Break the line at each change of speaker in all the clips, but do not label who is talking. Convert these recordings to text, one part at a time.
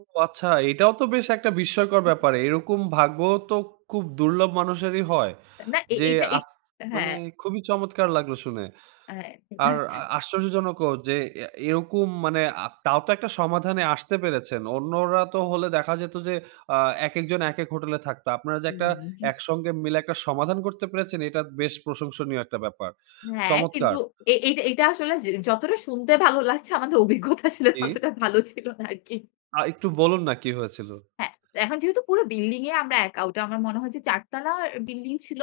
ও আচ্ছা এটাও তো বেশ একটা বিস্ময়কর
[unintelligible]
ব্যাপার। এরকম ভাগ্যও তো খুব দুর্লভ মানুষেরই হয়।
না এ
যে,
এইটা,
আ
এইট অ্যা
মানে
হ্যাঁ।
খুবই চমৎকার লাগলো শুনে।
হ্যাঁ।
আর আ আশ্চর্যজনকও যে, অ্যা এরকম মানে আ তাও তো একটা সমাধানে আসতে পেরেছেন। অন্যরা তো হলে দেখা যেত যে, আ একেকজন একেক হোটেলে থাকতো। আপনারা যে, একটা
উহু।
একসঙ্গে মিলে একটা সমাধান করতে পেরেছেন এটা বেশ প্রশংসনীয় একটা ব্যাপার।
হ্যাঁ, কিন্তু
চমৎকার!
এ এইটা, এইটা, আসলে যে, যতটা শুনতে ভালো লাগছে আমাদের অভিজ্ঞতা আসলে
জি।
ততটা ভালো ছিল না আরকি।
আ একটু বলুন না কি হয়েছিল।
হ্যাঁ, এখন যেহেতু পুরো বিল্ডিং এ আমরা একা। ওইটা আমার মনে হয়েছে ৪ তালার বিল্ডিং ছিল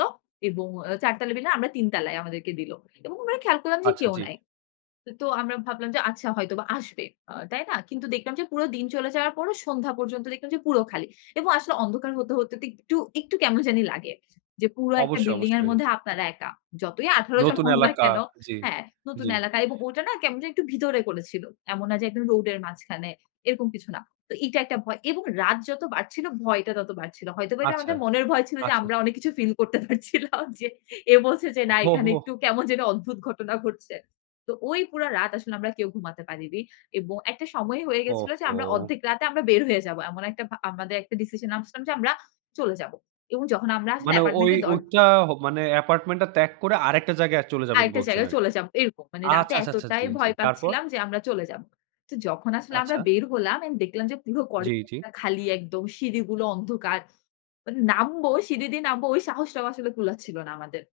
এবং অ্যা ৪ তালা বিল্ডিং এ আমরা ৩ তালায় আমাদেরকে দিল। এবং আমরা খেয়াল করলাম যে,
আচ্ছা
কেউ
জি।
নাই। তো, তো আমরা ভাবলাম যে, আচ্ছা হয়তো আসবে। আ তাই না? কিন্তু দেখলাম যে, পুরো দিন চলে যাওয়ার পরও সন্ধ্যা পর্যন্ত দেখলাম যে, পুরো খালি। এবং আসলে অন্ধকার হতে, হতে তো একটু, একটু কেমন জানি লাগে। যে, পুরা একটা
অবশ্যই,
বিল্ডিং এর
অবশ্যই।
মধ্যে আপনারা একা। যতই ১৮ জন
নতুন
হন না
এলাকা
কেন,
জি,
হ্যাঁ, নতুন
জি।
এলাকা এবং ওটা না কেমন জানি একটু ভিতরে করেছিল। এমন না যে, একদম রোডের মাঝখানে। এরকম কিছু না। তো এইটা একটা ভয়। এবং রাত যত বাড়ছিল ভয়টা তত বাড়ছিল। হয়তোবা এটা
আচ্ছা,
আমাদের মনের ভয় ছিল যে,
আচ্ছা,
আমরা
ছা
অনেক কিছু ফিল করতে পারছিলাম যে, এ বলছে যে, না এখানে একটু কেমন যেন অদ্ভুত ঘটনা ঘটছে। তো ওই পুরা রাত আসলে আমরা কেউ ঘুমাতে পারিনি। এবং একটা সময় হয়ে
ও
গেছিল যে, আমরা
হো!
অর্ধেক রাতে আমরা বের হয়ে যাবো। এমন একটা ভা আমাদের একটা ডিসিশন নামছিলাম যে, আমরা চলে যাব। এবং যখন আমরা আসলে
মানে ঐ
অ্যাপার্টমেন্ট এর দর
ওইটা হ মানে apartment টা ত্যাগ করে আরেকটা জায়গায় আ চলে যাবেন
আরেকটা
বলছেন,
জায়গায়
আরকি।
চলে যাব। এরকম মানে
আচ্ছা,
রাতে
আচ্ছা, আচ্ছা, আচ্ছা,
এতটাই
জি, জি।
ভয়
তারপর?
পাচ্ছিলাম যে, আমরা চলে যাব। তো যখন আসলে আমরা
আচ্ছা।
বের হলাম অ্যান্ড দেখলাম যে, পুরো
জি, জি।
করিডোরটা খালি একদম সিঁড়িগুলো অন্ধকার। মানে নামবো সিঁড়ি দিয়ে নামবো ওই সাহসটাও আসলে কুলাচ্ছিল না আমাদের।